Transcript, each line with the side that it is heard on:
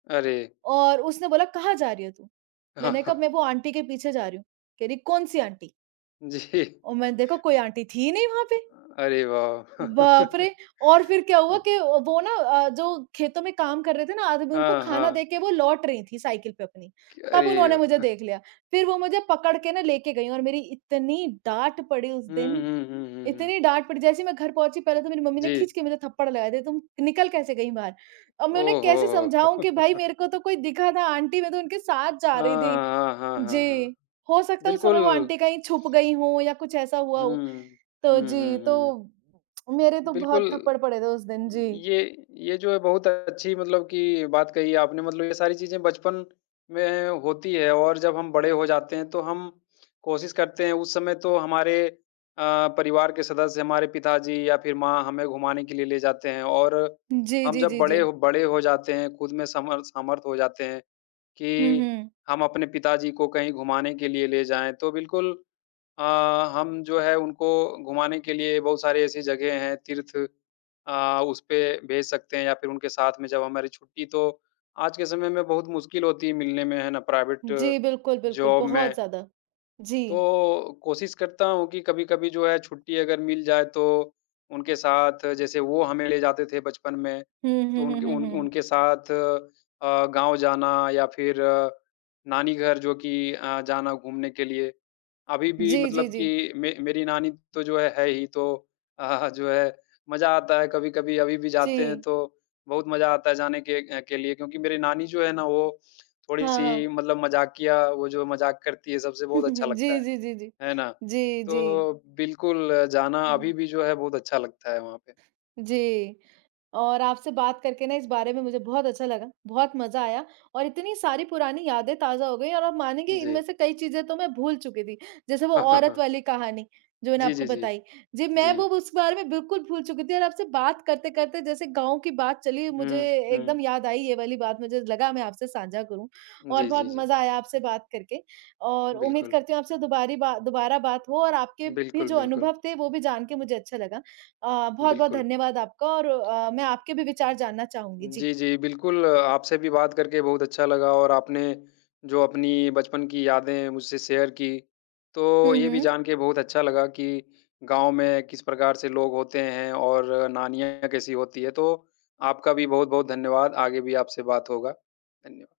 left: अरे!
right: और उसने बोला कहाँ जा रही है तू?
left: हाँ,
right: मैंने कहा
left: हाँ।
right: मैं वो आंटी के पीछे जा रही हूँ, कह रही कौन-सी आंटी?
left: जी।
right: और मैंने देखा कोई आंटी थी ही नहीं वहाँ पे।
left: अरे वाह!
right: बाप रे! और फिर क्या हुआ कि वो ना अ, जो खेतों में काम कर रहे थे ना आदमी उनको
left: हाँ,
right: खाना
left: हाँ।
right: देके वो लौट रहीं थी, साइकिल पे अपनी,
left: कय
right: तब
left: अरे
right: उन्होंने मुझे
left: वाह!
right: देख लिया। फिर वो मुझे पकड़ के ना लेके गईं, और मेरी इतनी डाँट पड़ी उस
left: हुँ,
right: दिन,
left: हुँ, हुँ, हुँ, हुँ।
right: इतनी डाँट पड़ी, जैसे ही मैं घर पहुँची पहले तो मेरी मम्मी ने
left: जी।
right: खींच के मुझे थप्पड़ लगाए दिए, तुम निकल कैसे गई बाहर। अब मैं उन्हें
left: ओह
right: कैसे
left: हो
right: समझाऊँ कि भाई
left: हो।
right: मेरे को तो कोई दिखा था, आंटी मैं तो उनके साथ जा
left: हाँ,
right: रही थी।
left: हाँ, हाँ, हाँ, हाँ,
right: जी, हो सकता है उस समय वो
left: बिल्कुल।
right: आंटी कहीं छुप गई हों या कुछ ऐसा हुआ
left: हुँ,
right: हो।
left: हुँ,
right: तो
left: हुँ,
right: जी,
left: हुँ, हुँ।
right: तो मेरे तो
left: बिल्कुल
right: बहुत थप्पड़ पड़े थे उस दिन, जी।
left: ये ये जो है बहुत अच्छी मतलब कि बात कही आपने मतलब ये सारी चीज़ें बचपन में होती हैं और जब हम बड़े हो जाते हैं, तो हम कोशिश करते हैं उस समय तो हमारे अ, परिवार के सदस्य, हमारे पिताजी या फिर माँ, हमें घुमाने के लिए ले जाते हैं और
right: जी,
left: हम
right: जी,
left: जब
right: जी,
left: बड़े
right: जी।
left: ह बड़े हो जाते हैं, ख़ुद में समर्थ समर्थ हो जाते हैं
right: हुँ,
left: कि
right: हुँ।
left: हम अपने पिताजी को कहीं घुमाने के लिए ले जाएँ, तो बिल्कुल अ, हम जो है उनको घुमाने के लिए बहुत सारी ऐसी जगह हैं, तीर्थ अ, उसपे भेज सकते हैं या फिर उनके साथ में जब हमारी छुट्टी तो, आज के समय में बहुत मुश्किल होती है मिलने में, है ना, प्राइवेट
right: जी, बिल्कुल, बिल्कुल,
left: जॉब
right: बहुत
left: में।
right: ज़्यादा, जी।
left: तो कोशिश करता हूँ कि कभी-कभी जो है छुट्टी अगर मिल जाए, तो उनके साथ जैसे वो हमें ले जाते थे बचपन में।
right: हुँ,
left: तो
right: हुँ, हुँ,
left: उनके
right: हुँ,
left: उन
right: हुँ।
left: उनके साथ अ, गाँव जाना या फिर नानी घर जो कि अ, जाना घूमने के लिए। अभी भी
right: जी, जी,
left: मतलब
right: जी।
left: कि मे मेरी नानी तो जो है है ही, तो जो है मज़ा आता है कभी-कभी अभी भी जाते हैं,
right: जी।
left: तो बहुत मज़ा आता है जाने के के लिए क्योंकि मेरी नानी जो है ना, वो
right: हाँ,
left: थोड़ी-सी
right: हाँ।
left: मतलब मज़ाकिया, वो जो मज़ाक करती है सबसे, बहुत अच्छा लगता
right: जी,
left: है,
right: जी, जी, जी,
left: है ना।
right: जी, जी।
left: तो बिल्कुल, जाना अभी
right: हुँ।
left: भी जो है बहुत अच्छा लगता है वहाँ पे।
right: जी, और आपसे बात करके ना इस बारे में मुझे बहुत अच्छा लगा, बहुत मज़ा आया और इतनी सारी पुरानी यादें ताज़ा हो गई और आप मानेंगे इनमें
left: जी।
right: से कई चीज़ें तो मैं भूल चुकी थी। जैसे वो औरत वाली कहानी, जो मैंने
left: जी,
right: आपको
left: जी, जी,
right: बताई, जी, मैं वो
left: जी।
right: उस बारे में बिल्कुल भूल चुकी थी और आपसे बात करते-करते, जैसे गाँव की बात चली, मुझे
left: हुँ,
right: एकदम
left: हुँ।
right: याद आई ये वाली बात, मुझे लगा मैं आपसे साँझा करूँ और
left: जी,
right: बहुत
left: जी, जी।
right: मज़ा आया आपसे बात करके और उम्मीद
left: बिल्कुल।
right: करती हूँ आपसे दोबरी बा दोबारा बात हो और आपके भी
left: बिल्कुल,
right: जो
left: बिल्कुल।
right: अनुभव थे, वो भी जान के मुझे अच्छा लगा। अ, बहुत-बहुत
left: बिल्कुल।
right: धन्यवाद आपका और अ, मैं आपके भी विचार जानना चाहूँगी, जी।
left: जी, जी, बिल्कुल आपसे भी बात करके बहुत अच्छा लगा और आपने जो अपनी बचपन की यादें मुझसे शेयर की, तो
right: हुँ,
left: ये भी
right: हुँ।
left: जान के बहुत अच्छा लगा कि गाँव में किस प्रकार से लोग होते हैं और नानियाँ कैसी होती हैं। तो आपका भी बहुत-बहुत धन्यवाद, आगे भी आपसे बात होगा। धन्य